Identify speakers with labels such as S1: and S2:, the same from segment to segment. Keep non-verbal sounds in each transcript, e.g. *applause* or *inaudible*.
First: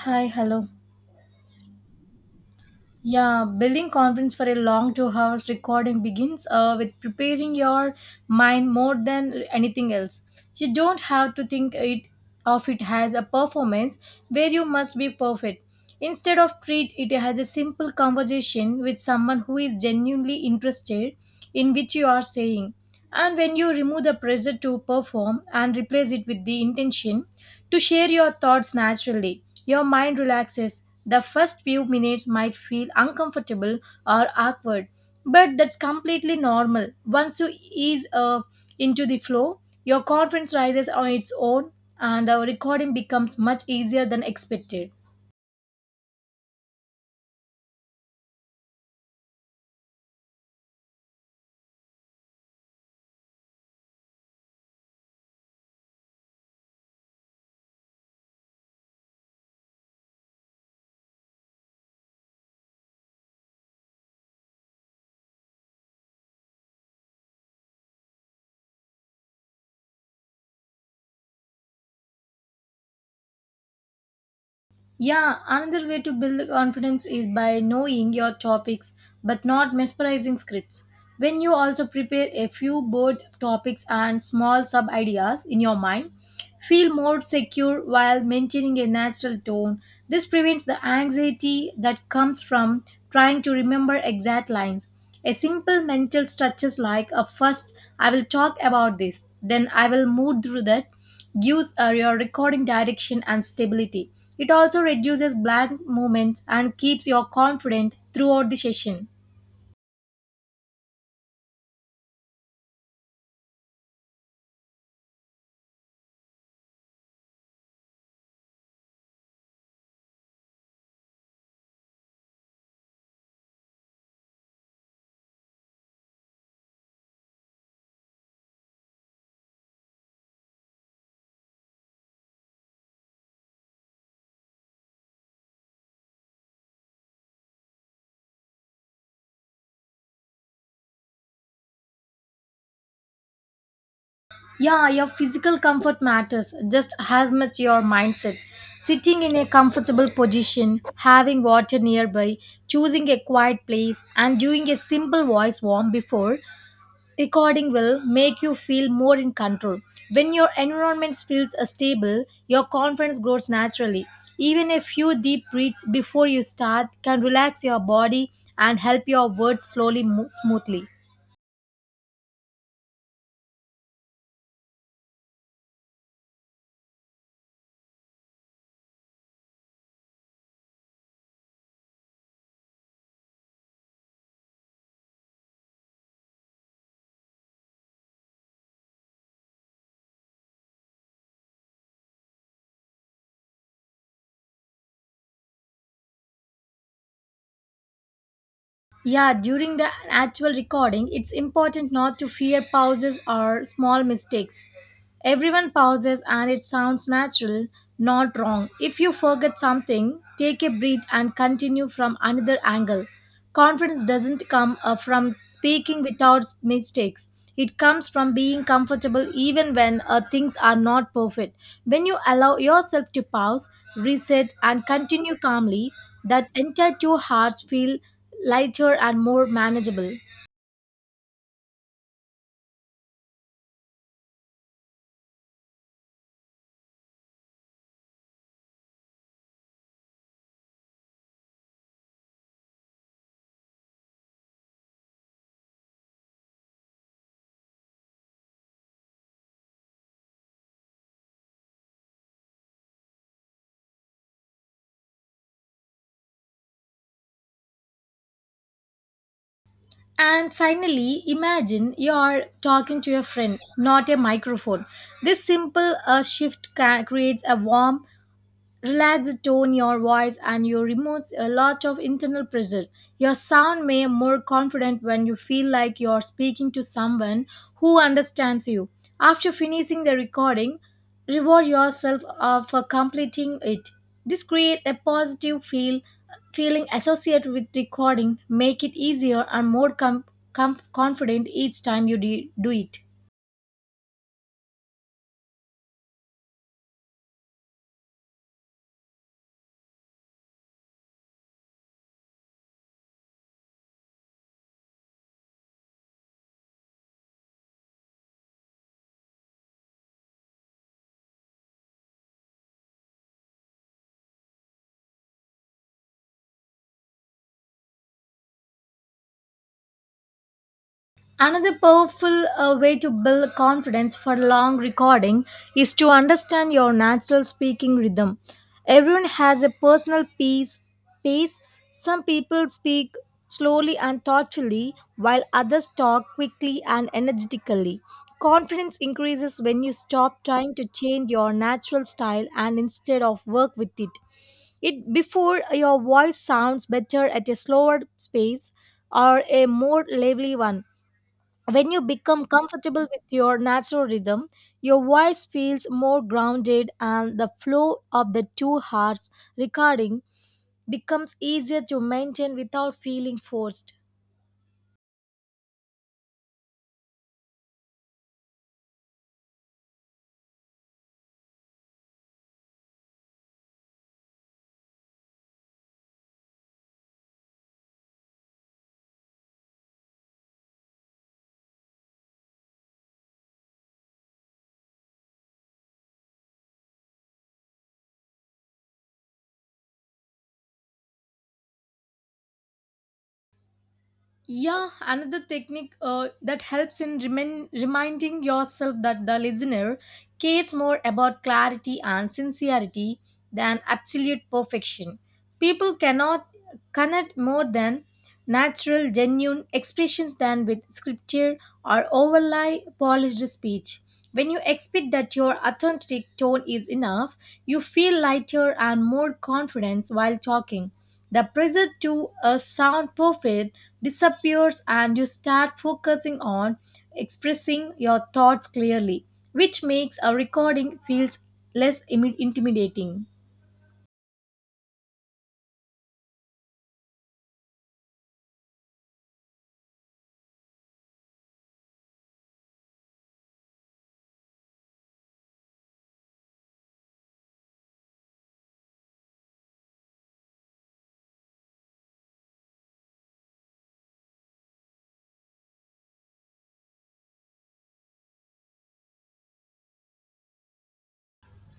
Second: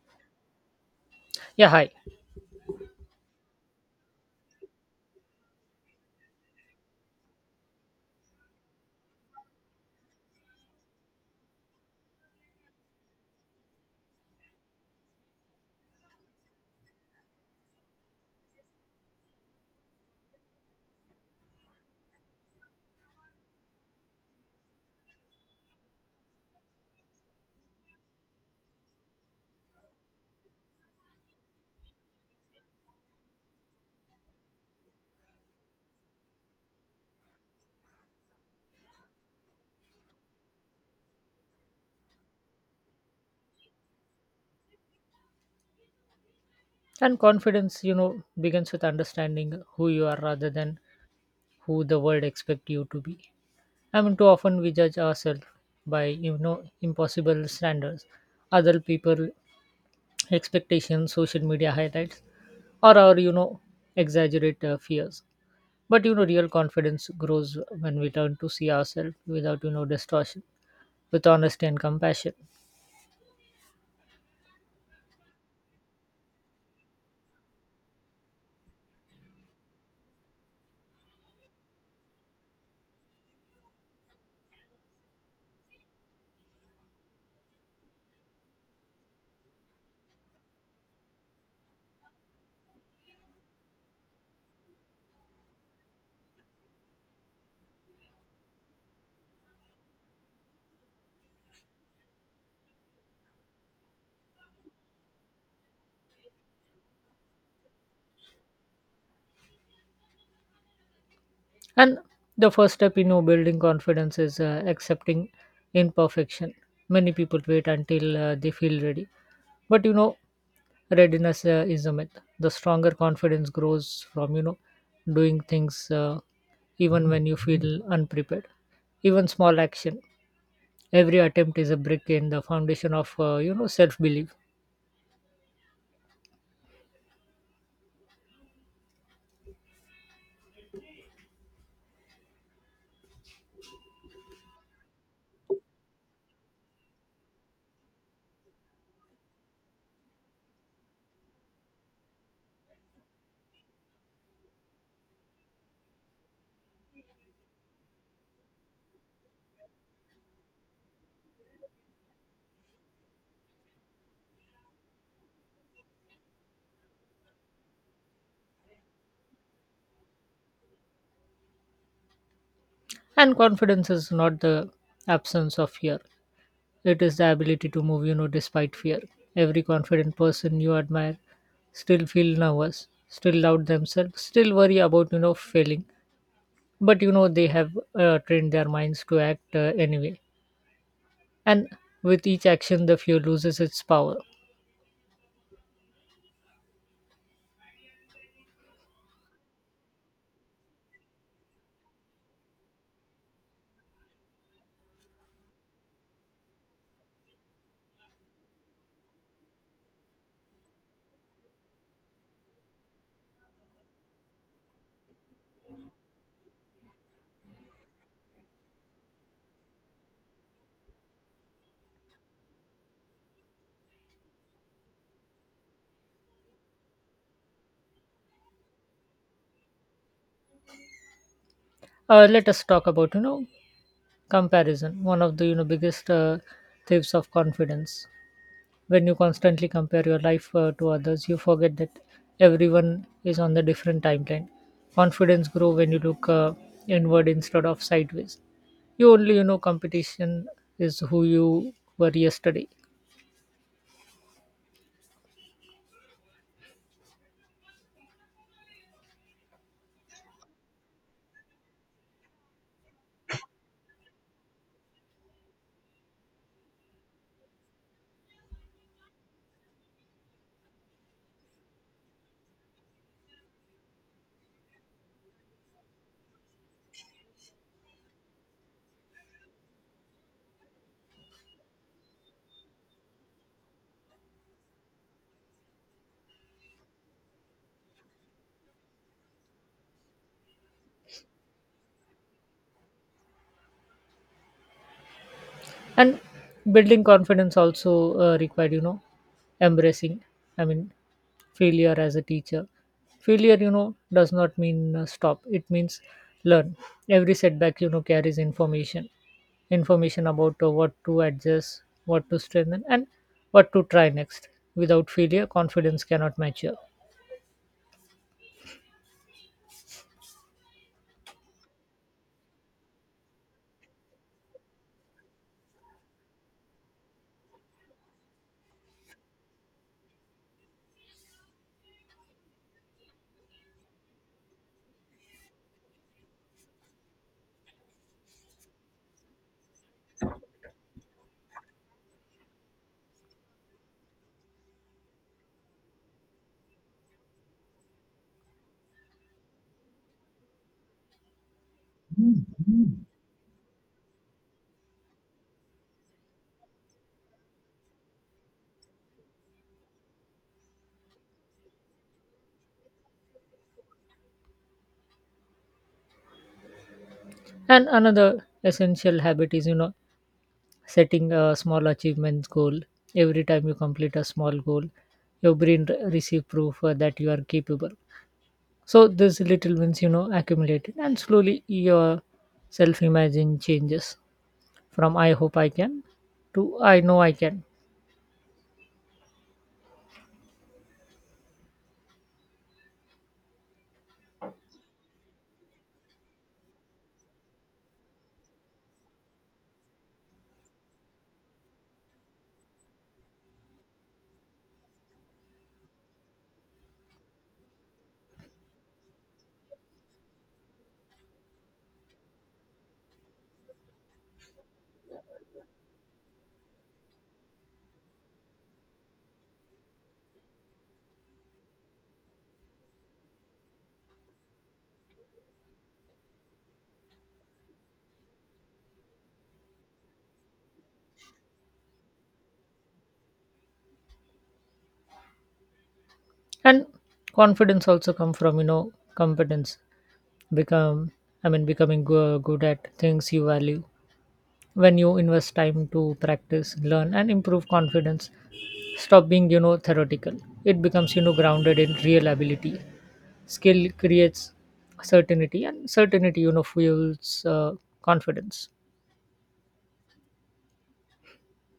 S1: Hi, hello.
S2: Yeah, hi.
S1: Yeah, building confidence for a long 2 hours recording begins with preparing your mind more than anything else. You don't have to think it of it as a performance where you must be perfect. Instead of treat it as a simple conversation with someone who is genuinely interested in which you are saying and when you remove the pressure to perform and replace it with the intention to share your thoughts naturally, your mind relaxes. The first few minutes might feel uncomfortable or awkward, but that's completely normal. Once you ease into the flow, your confidence rises on its own and the recording becomes much easier than expected.
S2: And confidence begins with understanding who you are rather than who the world expect you to be. I mean, too often we judge ourselves by impossible standards, other people expectations, social media highlights, or our exaggerate fears. But real confidence grows when we learn to see ourselves without distortion, with honesty and compassion.
S1: Yeah, another way to build confidence is by knowing your topics but not mesmerizing scripts. When you also prepare a few board topics and small sub ideas in your mind, feel more secure while maintaining a natural tone. This prevents the anxiety that comes from trying to remember exact lines. A simple mental structures like a first I will talk about this, then I will move through that gives your recording direction and stability. It also reduces blank moments and keeps you confident throughout the session.
S2: And the first step in building confidence is accepting imperfection. Many people wait until they feel ready. But readiness is a myth. The stronger confidence grows from doing things even when you feel unprepared. Even small action. Every attempt is a brick in the foundation of self belief.
S1: Yeah, your physical comfort matters just as much your mindset. Sitting in a comfortable position, having water nearby, choosing a quiet place, and doing a simple voice warm before recording will make you feel more in control. When your environment feels stable, your confidence grows naturally. Even a few deep breaths before you start can relax your body and help your words slowly move smoothly.
S2: And confidence is not the absence of fear, it is the ability to move despite fear. Every confident person you admire still feel nervous, still doubt themselves, still worry about failing. But they have trained their minds to act anyway. And with each action, the fear loses its power.
S1: Yeah, during the actual recording, it's important not to fear pauses or small mistakes. Everyone pauses and it sounds natural, not wrong. If you forget something, take a breath and continue from another angle. Confidence doesn't come from speaking without mistakes. It comes from being comfortable even when things are not perfect. When you allow yourself to pause, reset, and continue calmly, that entire 2 hours feel lighter and more manageable.
S2: Let us talk about comparison, one of the biggest thieves of confidence. When you constantly compare your life to others, you forget that everyone is on the different timeline. Confidence grow when you look inward instead of sideways. You only competition is who you were yesterday.
S1: And finally, imagine you're talking to your friend, not a microphone. This simple shift creates a warm, relax the tone your voice, and you remove a lot of internal pressure. Your sound may more confident when you feel like you're speaking to someone who understands you. After finishing the recording, reward yourself for completing it. This create a positive feeling associated with recording, make it easier and more confident each time you do it.
S2: And building confidence also required embracing. I mean, failure as a teacher. Failure does not mean stop, it means learn. Every setback carries information about what to adjust, what to strengthen, and what to try next. Without failure, confidence cannot mature.
S1: Another powerful way to build confidence for long recording is to understand your natural speaking rhythm. Everyone has a personal pace. Some people speak slowly and thoughtfully, while others talk quickly and energetically. Confidence increases when you stop trying to change your natural style and instead of work with it. It before your voice sounds better at a slower pace or a more lively one. When you become comfortable with your natural rhythm, your voice feels more grounded and the flow of the two hearts recording becomes easier to maintain without feeling forced.
S2: And another essential habit is setting a small achievement goal. Every time you complete a small goal, your brain receive proof that you are capable. So these little wins accumulated, and slowly your self-imagine changes from "I hope I can" to "I know I can,"
S1: Yeah, another technique that helps in reminding yourself that the listener cares more about clarity and sincerity than absolute perfection. People cannot connect more than natural, genuine expressions than with scripture or overly polished speech. When you expect that your authentic tone is enough, you feel lighter and more confident while talking. The pressure to a sound perfect disappears and you start focusing on expressing your thoughts clearly, which makes a recording feels less intimidating.
S2: and confidence also come from competence. Become, I mean, becoming good at things you value. When you invest time to practice, learn, and improve confidence, stop being theoretical. It becomes grounded in real ability. Skill creates certainty, and certainty fuels confidence.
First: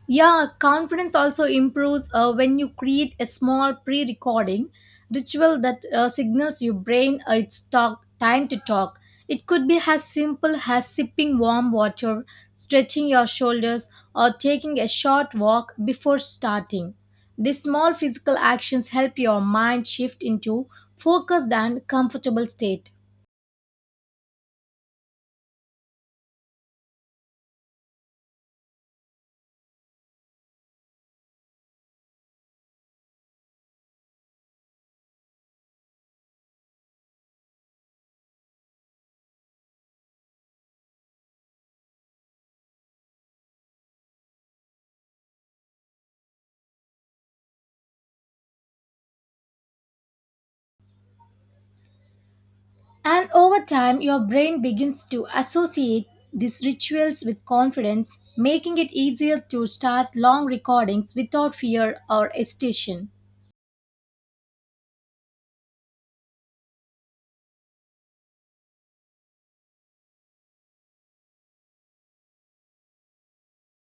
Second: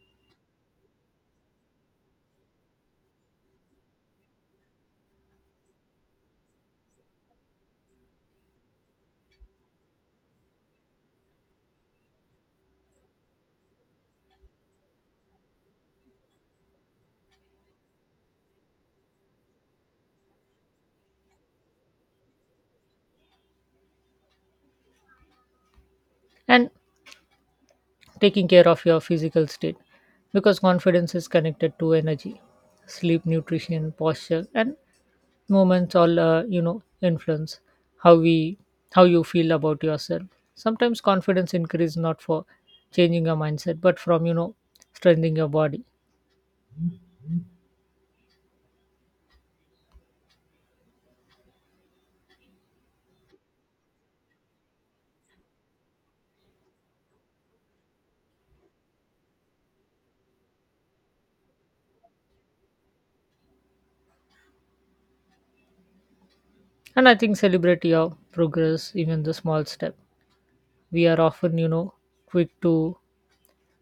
S1: Yeah, confidence also improves when you create a small pre recording ritual that signals your brain time to talk. It could be as simple as sipping warm water, stretching your shoulders, or taking a short walk before starting. These small physical actions help your mind shift into focused and comfortable state.
S2: And taking care of your physical state, because confidence is connected to energy, sleep, nutrition, posture, and movements all influence how we how you feel about yourself. Sometimes confidence increase, not for changing your mindset, but from strengthening your body.
S1: And over time, your brain begins to associate these rituals with confidence, making it easier to start long recordings without fear or hesitation.
S2: And I think celebrate your progress, even the small step. We are often quick to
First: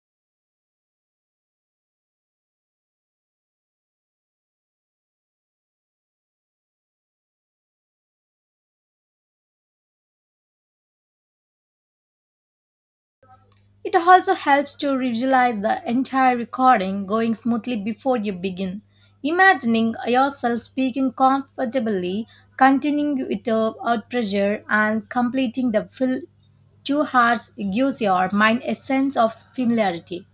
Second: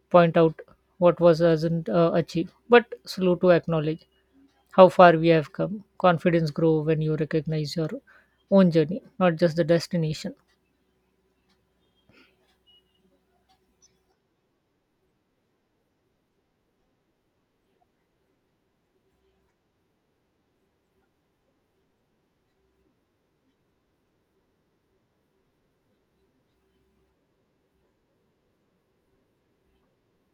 S2: point out what was hasn't achieved, but slow to acknowledge how far we have come. Confidence grow when you recognize your own journey, not just the destination.
S1: It also helps to visualize the entire recording going smoothly before you begin, imagining yourself speaking comfortably, continuing without pressure, and completing the full 2 hours gives your mind a sense of familiarity.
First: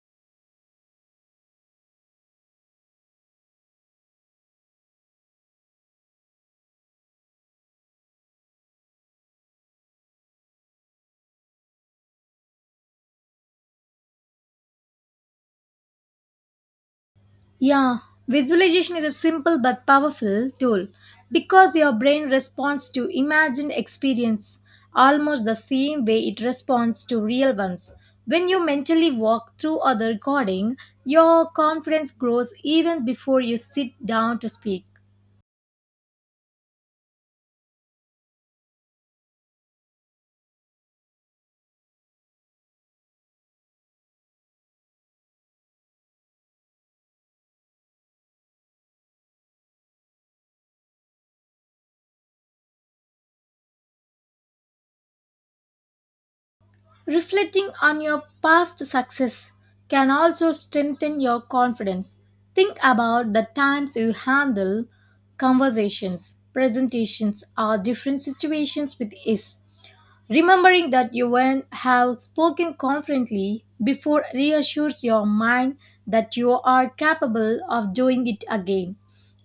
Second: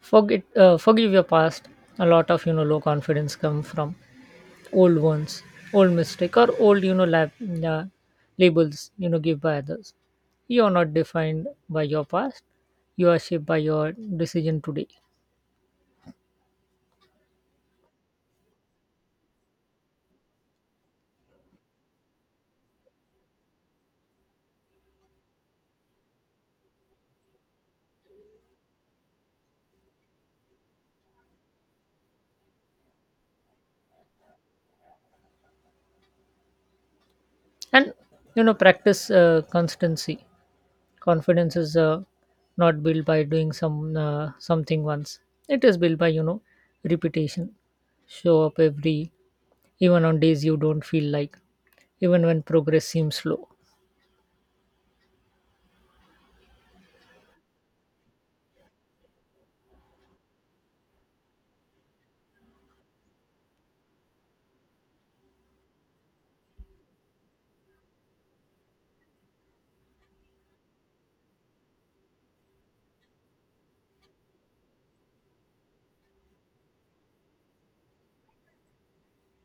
S2: Forgive your past. A lot of low confidence come from old ones, old mistake, or old uh, labels give by others. You are not defined by your past. You are shaped by your decision today.
S1: Yeah, visualization is a simple but powerful tool because your brain responds to imagined experience almost the same way it responds to real ones. When you mentally walk through a recording, your confidence grows even before you sit down to speak.
S2: And practice constancy. Confidence is not built by doing something once. It is built by repetition. Show up every, even on days you don't feel like, even when progress seems slow.
S1: Reflecting on your past success can also strengthen your confidence. Think about the times you handle conversations, presentations, or different situations with ease. Remembering that you went have spoken confidently before reassures your mind that you are capable of doing it again.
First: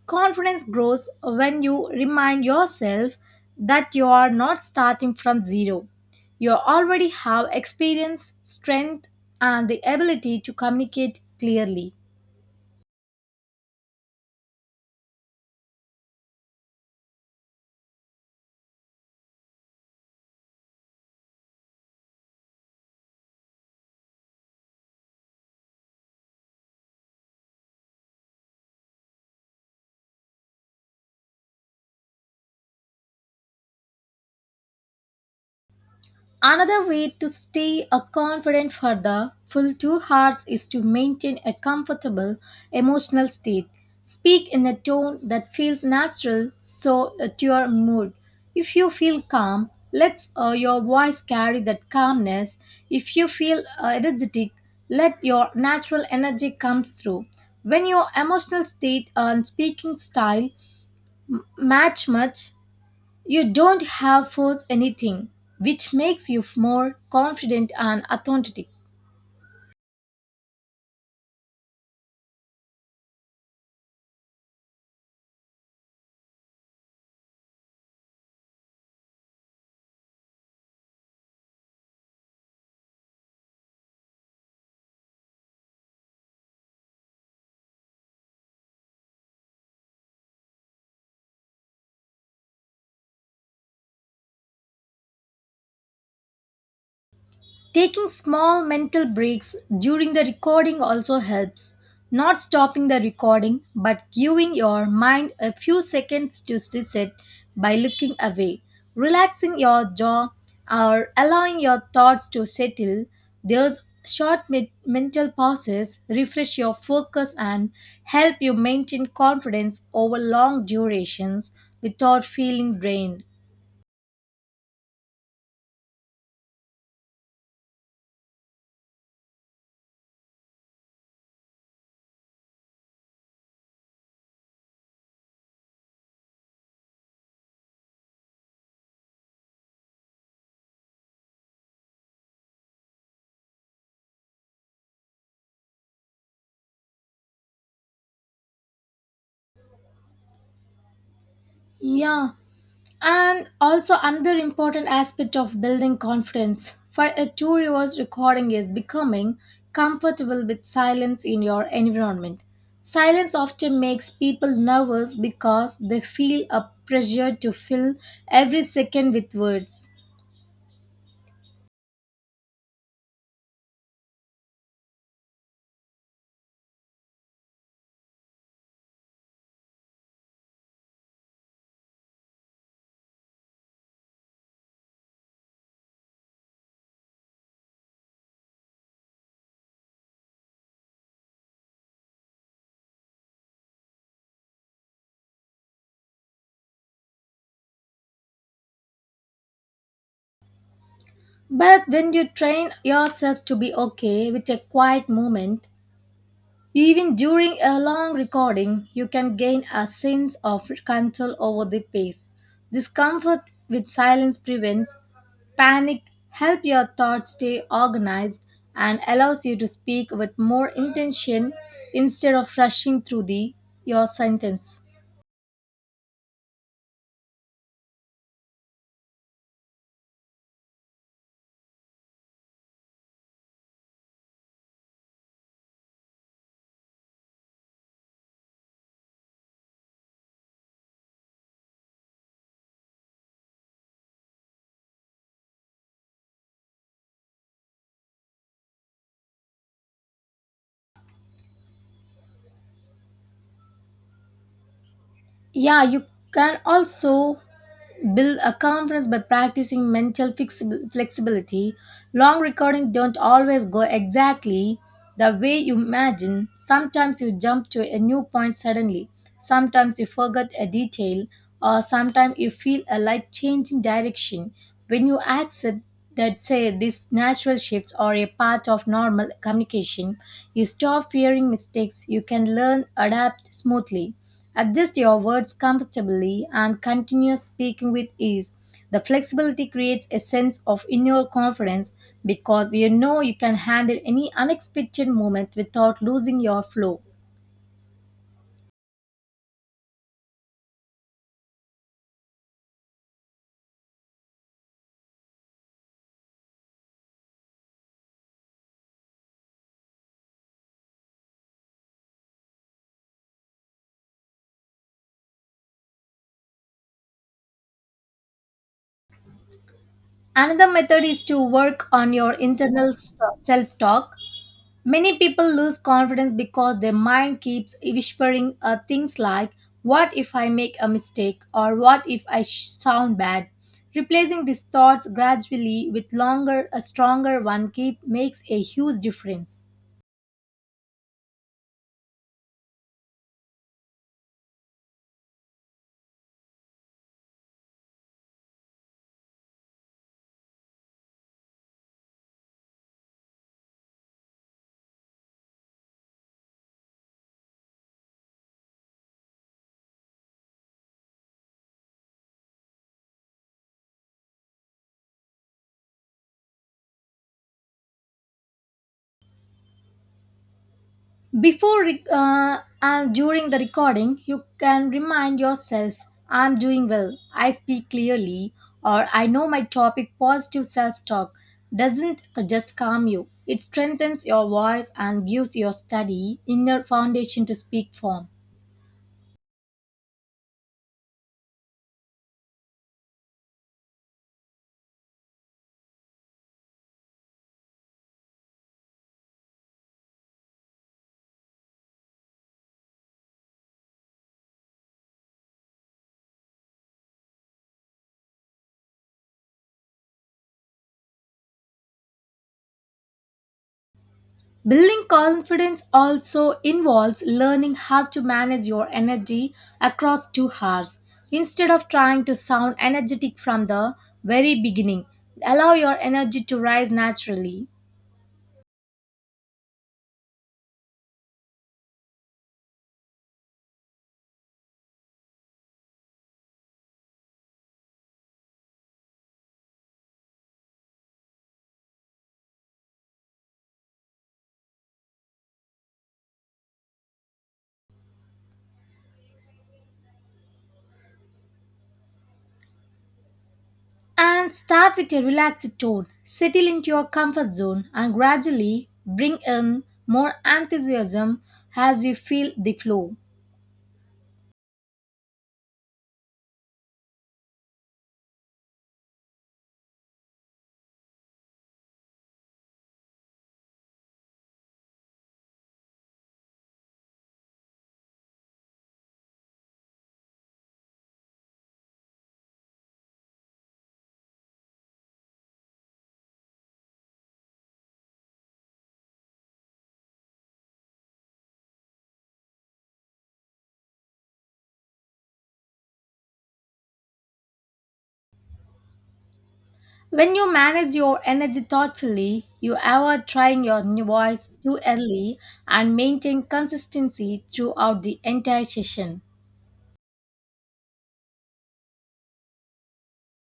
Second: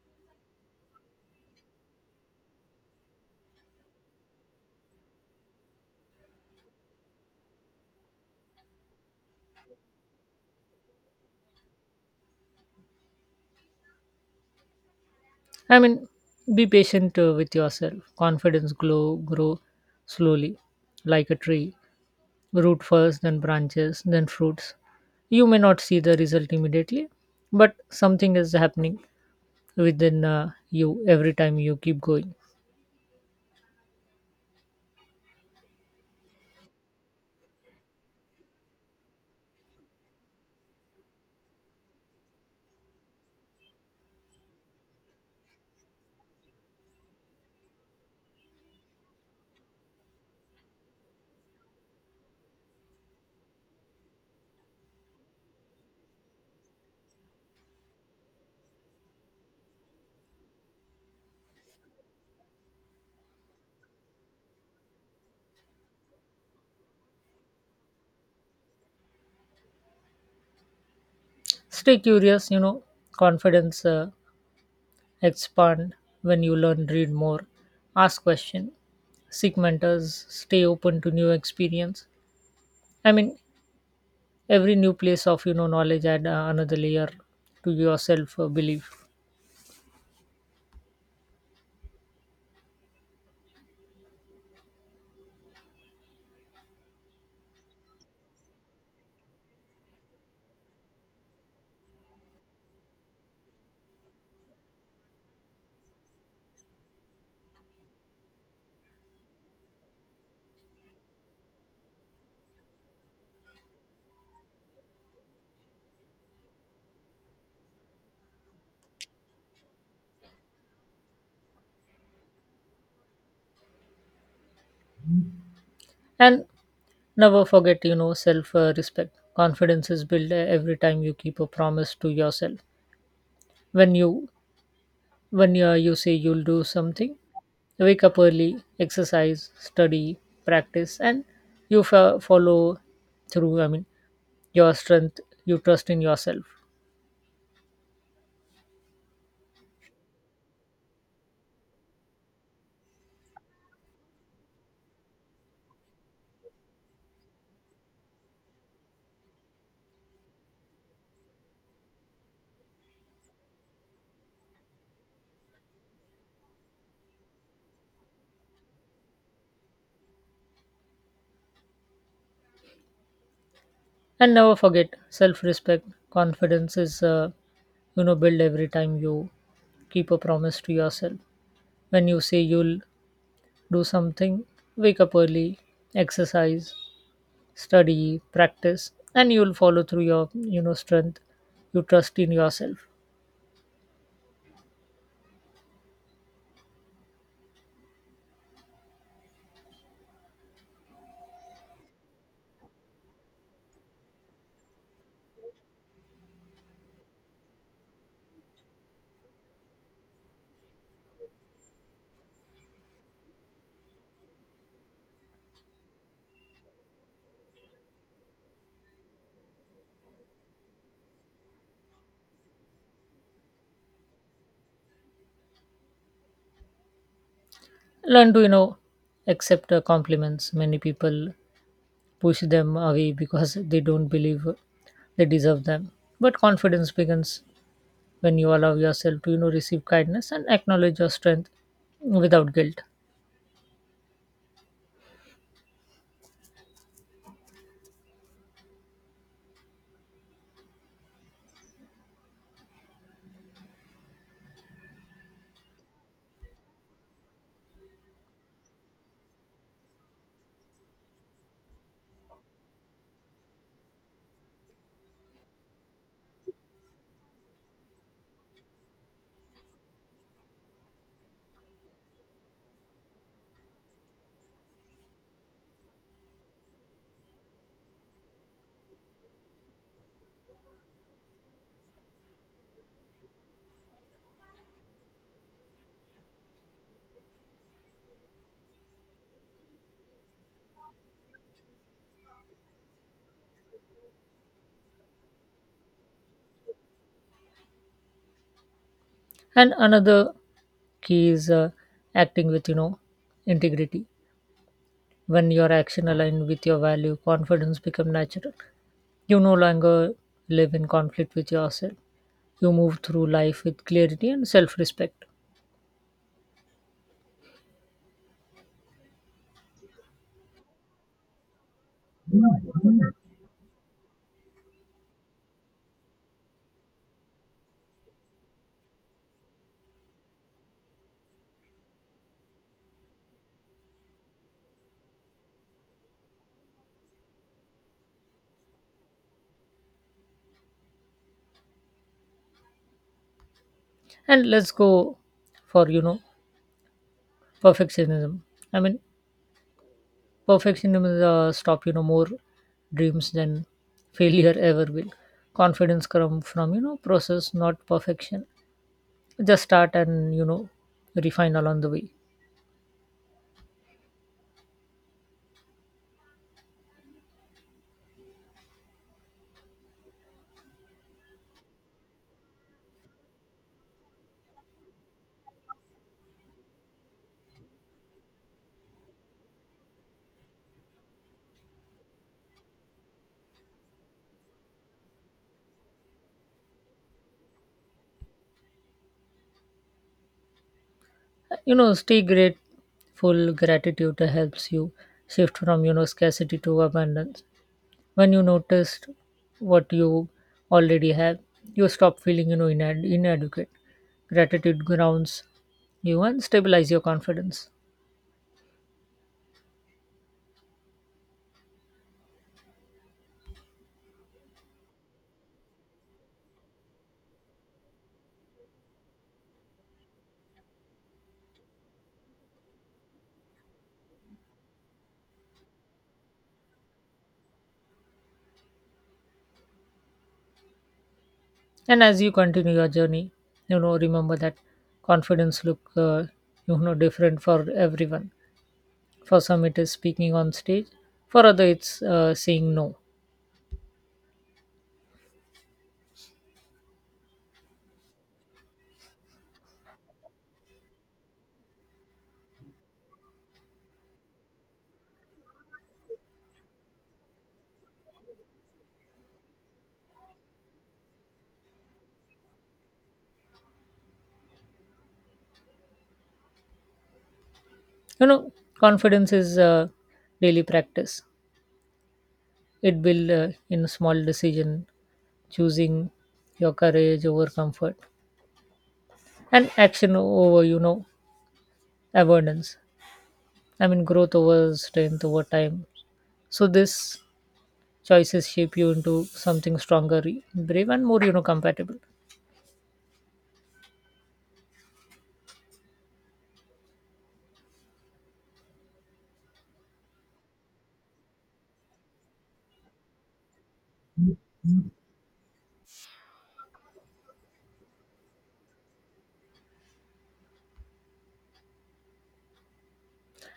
S1: Confidence grows when you remind yourself that you are not starting from zero. You already have experience, strength, and the ability to communicate clearly.
S2: I mean, be patient with yourself. Confidence grow slowly, like a tree. Root first, then branches, then fruits. You may not see the result immediately, but something is happening within you every time you keep going.
S1: Another way to stay a confident for the full 2 hours is to maintain a comfortable emotional state. Speak in a tone that feels natural so to your mood. If you feel calm, let your voice carry that calmness. If you feel energetic, let your natural energy comes through. When your emotional state and speaking style match much, you don't have force anything, which makes you more confident and authentic.
S2: Stay curious. Confidence expand when you learn, read more, ask question, seek mentors, stay open to new experience. I mean, every new place of knowledge add another layer to your self belief.
S1: Taking small mental breaks during the recording also helps. Not stopping the recording, but giving your mind a few seconds to reset by looking away, relaxing your jaw, or allowing your thoughts to settle. Those short mental pauses refresh your focus and help you maintain confidence over long durations without feeling drained.
S2: And never forget self respect. Confidence is built every time you keep a promise to yourself. when you when you say you'll do something. Wake up early, exercise, study, practice, and you follow through. I mean, your strength, you trust in yourself,
S1: Yeah, and also another important aspect of building confidence for a two reverse recording is becoming comfortable with silence in your environment. Silence often makes people nervous because they feel a pressure to fill every second with words.
S2: and never forget self-respect. Confidence is built every time you keep a promise to yourself. When you say you'll do something, wake up early, exercise, study, practice, and you'll follow through your strength. You trust in yourself.
S1: But when you train yourself to be okay with a quiet moment, even during a long recording, you can gain a sense of control over the pace. Discomfort with silence prevents panic, helps your thoughts stay organized, and allows you to speak with more intention instead of rushing through your sentence.
S2: Learn to accept compliments. Many people push them away because they don't believe they deserve them. But confidence begins when you allow yourself to receive kindness and acknowledge your strength without guilt.
S1: Yeah, you can also build a confidence by practicing mental flexibility. Long recordings don't always go exactly the way you imagine. Sometimes you jump to a new point suddenly. Sometimes you forget a detail, or sometimes you feel a light change in direction. When you accept that, say, these natural shifts are a part of normal communication, you stop fearing mistakes. You can learn, adapt smoothly. Adjust your words comfortably and continue speaking with ease. The flexibility creates a sense of inner confidence because you know you can handle any unexpected moment without losing your flow.
S2: And another key is acting with integrity. When your action align with your value, confidence become natural. You no longer live in conflict with yourself. You move through life with clarity and self-respect.
S1: Another method is to work on your internal self talk. Many people lose confidence because their mind keeps whispering things like, what if I make a mistake? Or what if I sound bad? Replacing these thoughts gradually with longer, a stronger one keep makes a huge difference.
S2: And let's go for perfectionism. I mean, Perfectionism is stop more dreams than failure ever will. Confidence come from process, not perfection. Just start and refine along the way.
S1: Before and during the recording, you can remind yourself I'm doing well, I speak clearly, or I know my topic. Positive self talk doesn't just calm you, it strengthens your voice and gives your study inner foundation to speak from.
S2: Stay grateful. Gratitude helps you shift from scarcity to abundance. When you notice what you already have, you stop feeling inadequate. Gratitude grounds you and stabilize your confidence.
S1: Building confidence also involves learning how to manage your energy across 2 hours. Instead of trying to sound energetic from the very beginning, allow your energy to rise naturally
S2: And as you continue your journey, remember that confidence look different for everyone. For some, it is speaking on stage. For other, it's saying no.
S1: and start with a relaxed tone. Settle into your comfort zone and gradually bring in more enthusiasm as you feel the flow.
S2: You know, confidence is daily practice. It build in small decision, choosing your courage over comfort, and action over avoidance. I mean, growth over strength over time. So this choices shape you into something stronger, brave, and more compatible.
S1: When you manage your energy thoughtfully, you avoid trying your new voice too early and maintain consistency throughout the entire session.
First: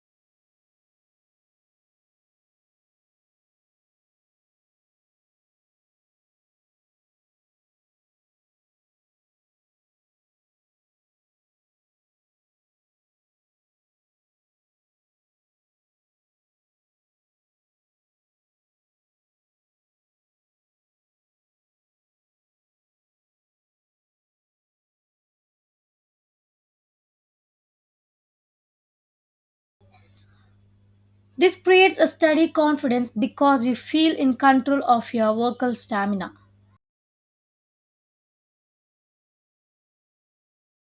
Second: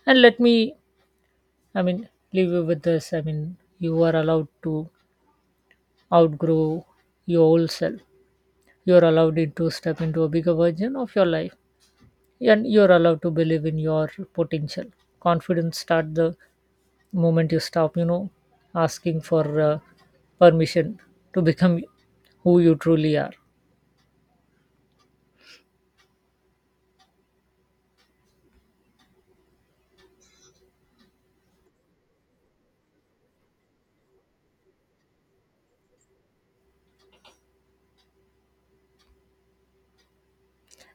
S2: And I mean, leave you with this. I mean, you are allowed to outgrow your old self. You are allowed to step into a bigger version of your life, and you are allowed to believe in your potential. Confidence start the moment you stop asking for permission to become who you truly are.
S1: This creates a steady confidence because you feel in control of your vocal stamina.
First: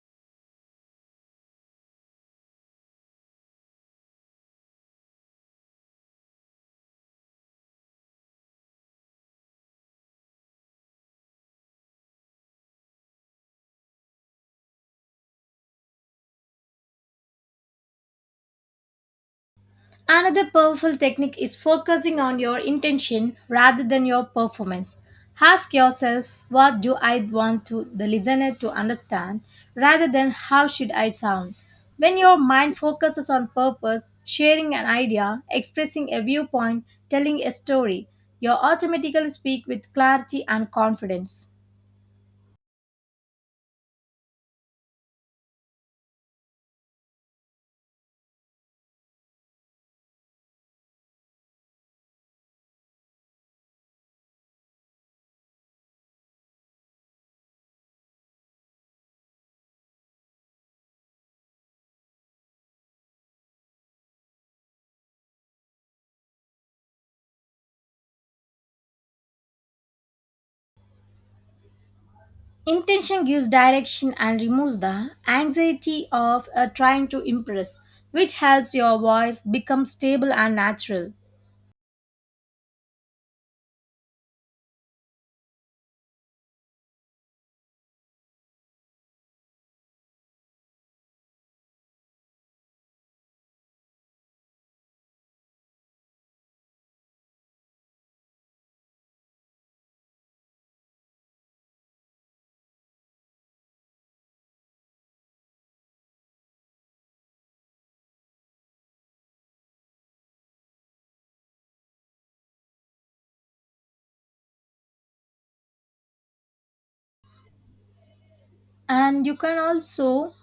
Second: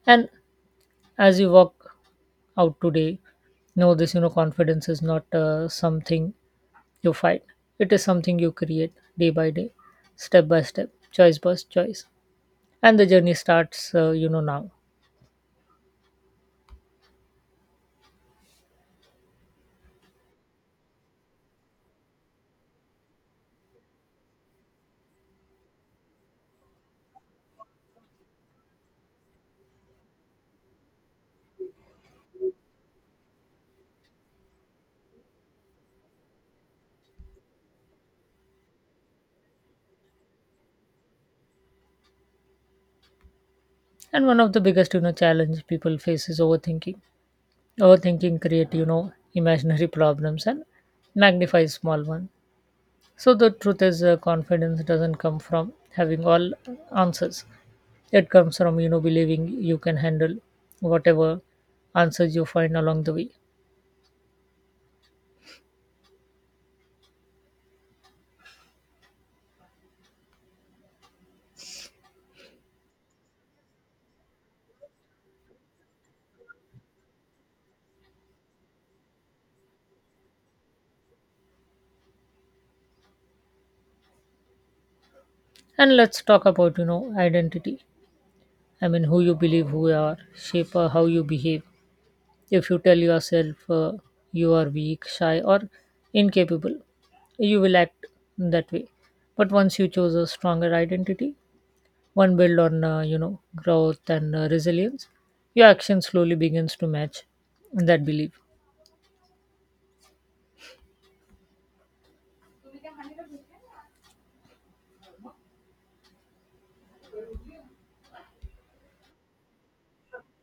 S2: And as you walk out today, no, this confidence is not something you fight. It is something you create, day by day, step by step, choice by choice. And the journey starts now.
S1: Another powerful technique is focusing on your intention rather than your performance. Ask yourself, what do I want to the listener to understand rather than how should I sound? When your mind focuses on purpose, sharing an idea, expressing a viewpoint, telling a story, you automatically speak with clarity and confidence.
S2: And one of the biggest challenge people face is overthinking. Overthinking create *laughs* imaginary problems and magnify small one. So the truth is confidence doesn't come from having all answers. It comes from believing you can handle whatever answers you find along the way.
S1: Intention gives direction and removes the anxiety of trying to impress, which helps your voice become stable and natural.
S2: And let's talk about identity. I mean, who you believe who you are, shape how you behave. If you tell yourself you are weak, shy, or incapable, you will act that way. But once you choose a stronger identity, one built on growth and resilience, your action slowly begins to match that belief.
S1: And you can also,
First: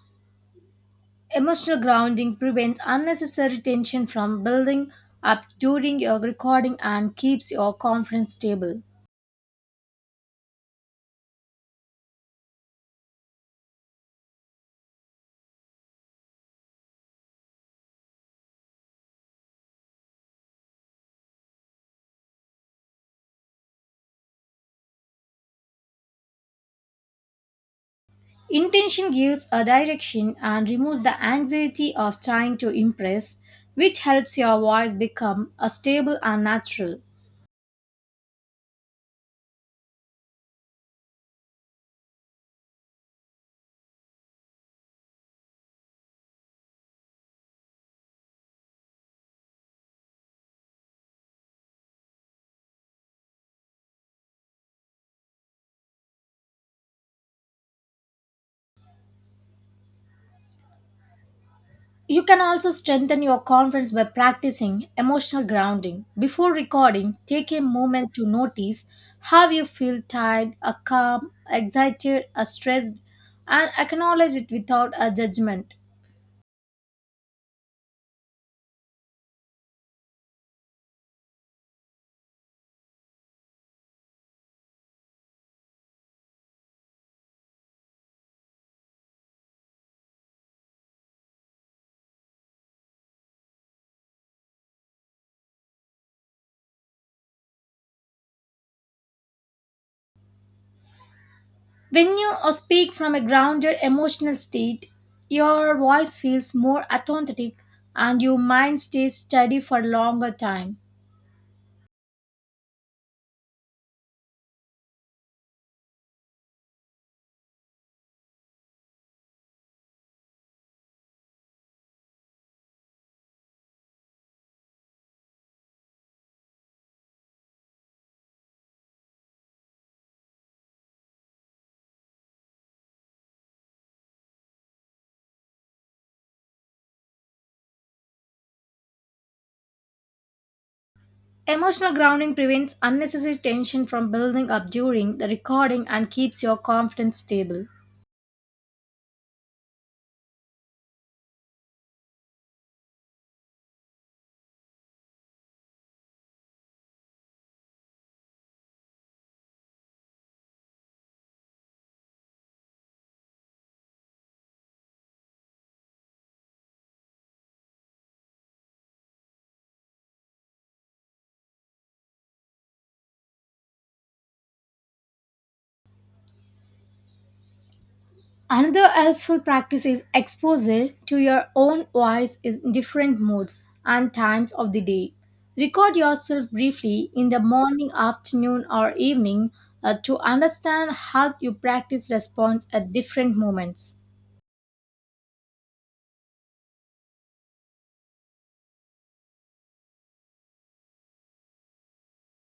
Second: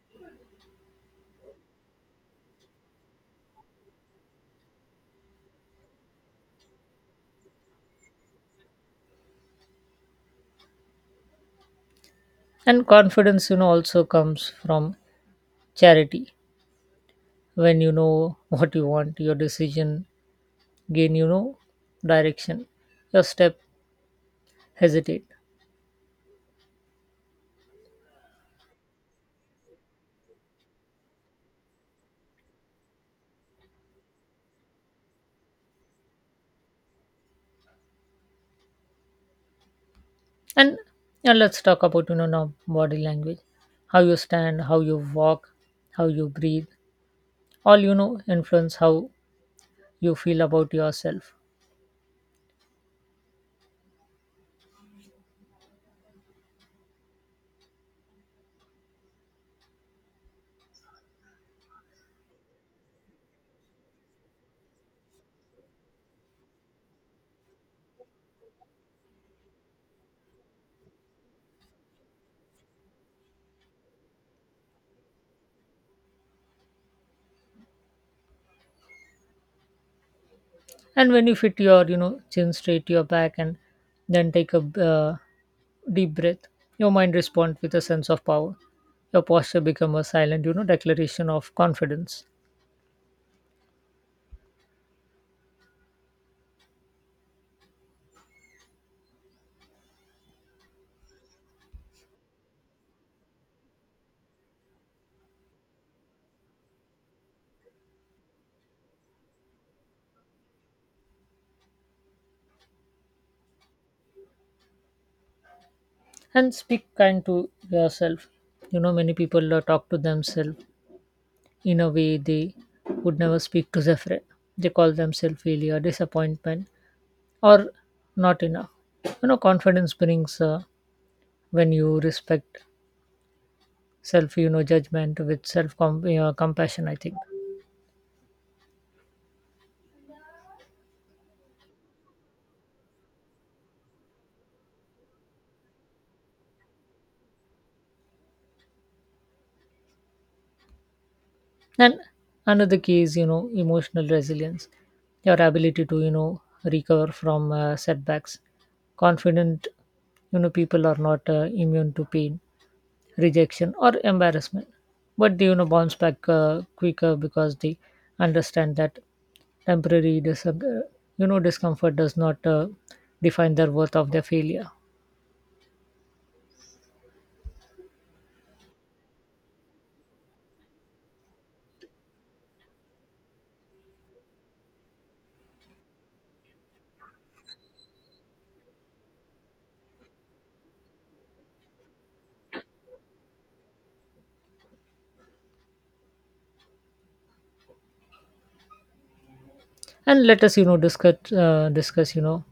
S1: emotional grounding prevents unnecessary tension from building up during your recording and keeps your confidence stable.
S2: And confidence also comes from charity. When you know *laughs* what you want, your decision gain direction, your step hesitate.
S1: Intention gives a direction and removes the anxiety of trying to impress, which helps your voice become a stable and natural.
S2: And yeah, let's talk about now body language. How you stand, how you walk, how you breathe all influence how you feel about yourself.
S1: You can also strengthen your confidence by practicing emotional grounding. Before recording, take a moment to notice how you feel tired, calm, excited, stressed, and acknowledge it without a judgment.
S2: And when you fit your chin straight to your back and then take a uh, deep breath, your mind responds with a sense of power. Your posture becomes a silent declaration of confidence.
S1: When you speak from a grounded emotional state, your voice feels more authentic and your mind stays steady for longer time.
S2: And speak kind to yourself. Many people talk to themselves in a way they would never speak to Zephyr. They call themselves failure, disappointment, or not enough. Confidence brings when you respect self judgment with self compassion, I think.
S1: Emotional grounding prevents unnecessary tension from building up during the recording and keeps your confidence stable.
S2: And another key is emotional resilience, your ability to recover from setbacks. Confident people are not immune to pain, rejection, or embarrassment, but they bounce back quicker because they understand that temporary discomfort does not define their worth of their failure.
S1: Another helpful practice is exposure to your own voice in different moods and times of the day. Record yourself briefly in the morning, afternoon, or evening to understand how your practice responds at different moments.
S2: And let us discuss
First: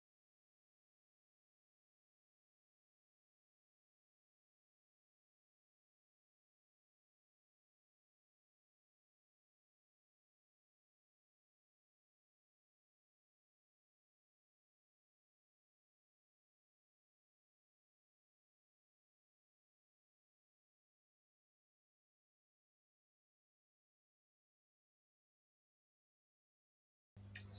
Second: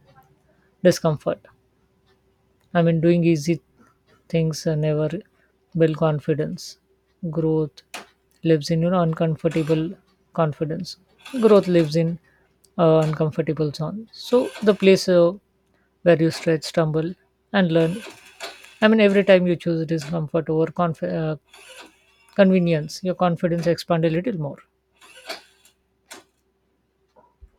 S2: discomfort. I mean, doing easy things never build confidence. Growth lives in uncomfortable confidence. Growth lives in uncomfortable zone. So the place where you stretch, stumble, and learn. I mean, every time you choose discomfort over convenience, your confidence expand a little more.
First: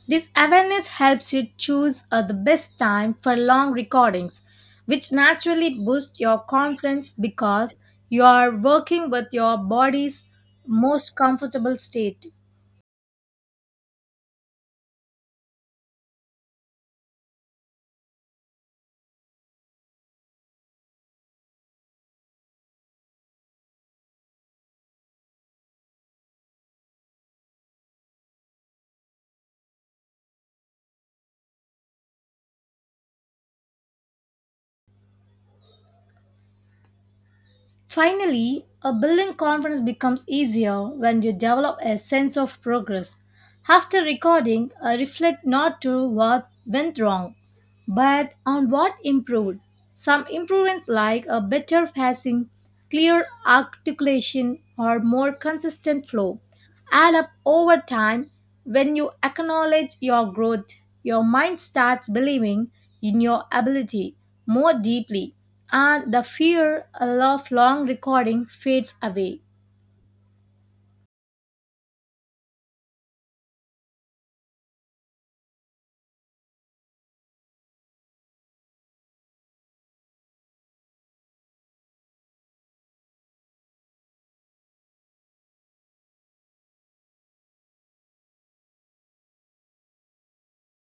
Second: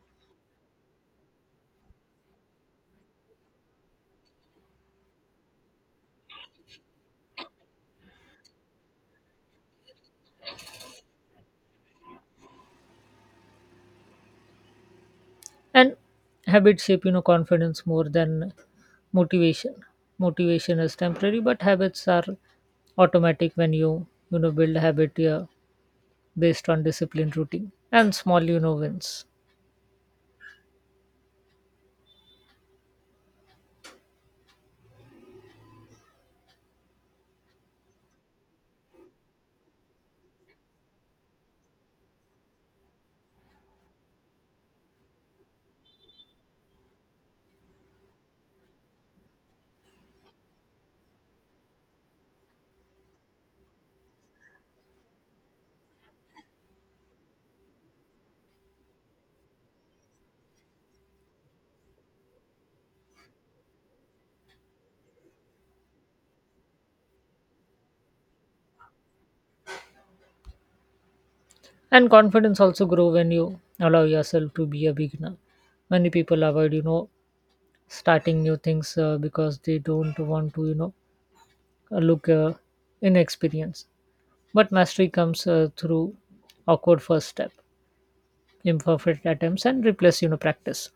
S1: This awareness helps you choose the best time for long recordings, which naturally boosts your confidence because you are working with your body's most comfortable state.
S2: And habits shape confidence more than motivation. Motivation is temporary, but habits are automatic. When you know build a habit, yeah, based on disciplined routine and small wins.
S1: Finally, a building confidence becomes easier when you develop a sense of progress. After recording, I reflect not to what went wrong but on what improved? Some improvements like a better passing, clear articulation, or more consistent flow add up over time. When you acknowledge your growth, your mind starts believing in your ability more deeply, and the fear of long recording fades away.
S2: And confidence also grow when you allow yourself to be a beginner. Many people avoid starting new things because they don't want to look inexperienced. But mastery comes through awkward first step, imperfect attempts, and replace practice.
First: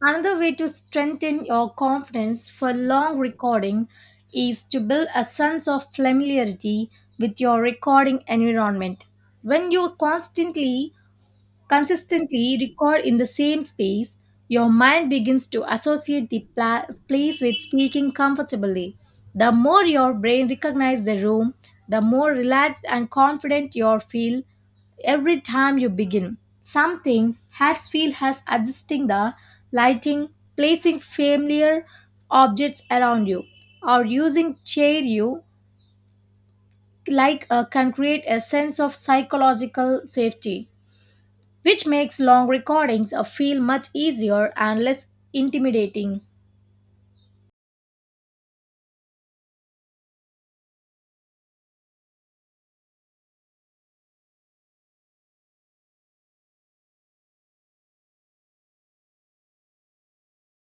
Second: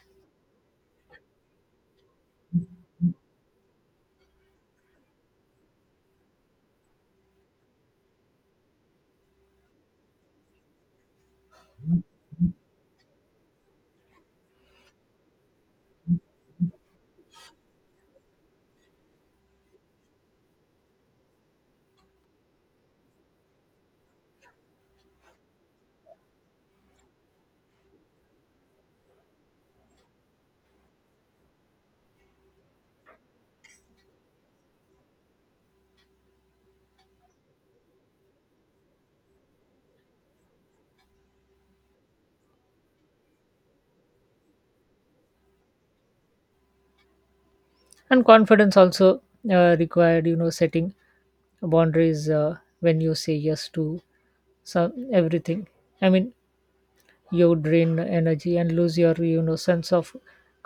S1: Another way to strengthen your confidence for long recording is to build a sense of familiarity with your recording environment. When you consistently record in the same space, your mind begins to associate the place with speaking comfortably. The more your brain recognizes the room, the more relaxed and confident you feel. Every time you begin, something has feel has adjusting the lighting, placing familiar objects around you, or using chair you like can create a sense of psychological safety, which makes long recordings feel much easier and less intimidating.
S2: And confidence also required setting boundaries when you say yes to some everything. I mean, you drain energy and lose your sense of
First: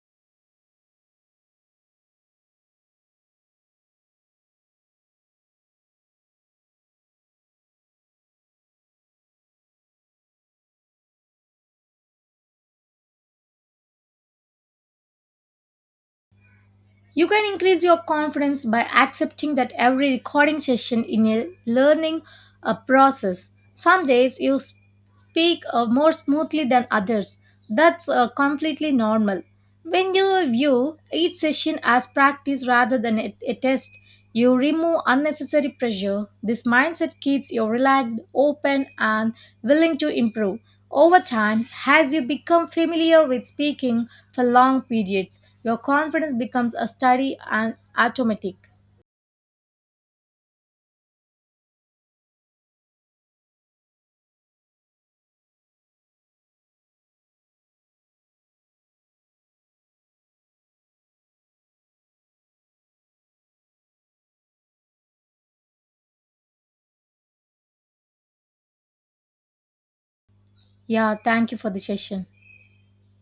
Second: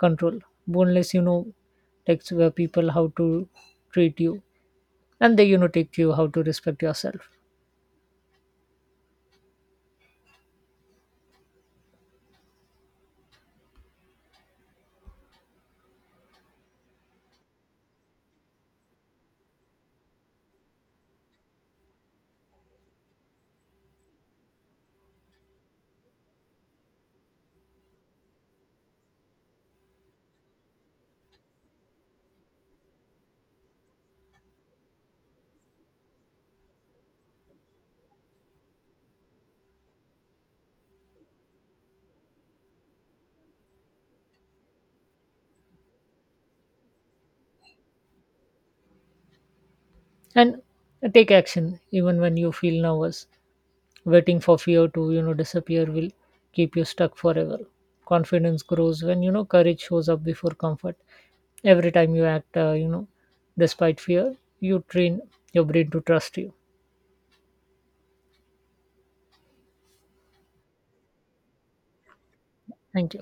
S2: control. Boneless takes where people how to treat you, and they take you how to respect yourself.
S1: You can increase your confidence by accepting that every recording session in a learning a process. Some days you speak more smoothly than others. That's completely normal. When you view each session as practice rather than a test, you remove unnecessary pressure. This mindset keeps you relaxed, open, and willing to improve. Over time, as you become familiar with speaking for long periods, your confidence becomes a steady and automatic.
S2: And take action even when you feel nervous. Waiting for fear to disappear will keep you stuck forever. Confidence grows when you know courage shows up before comfort. Every time you act despite fear, you train your brain to trust you.
S1: Yeah, thank you for the session.
S2: Thank you.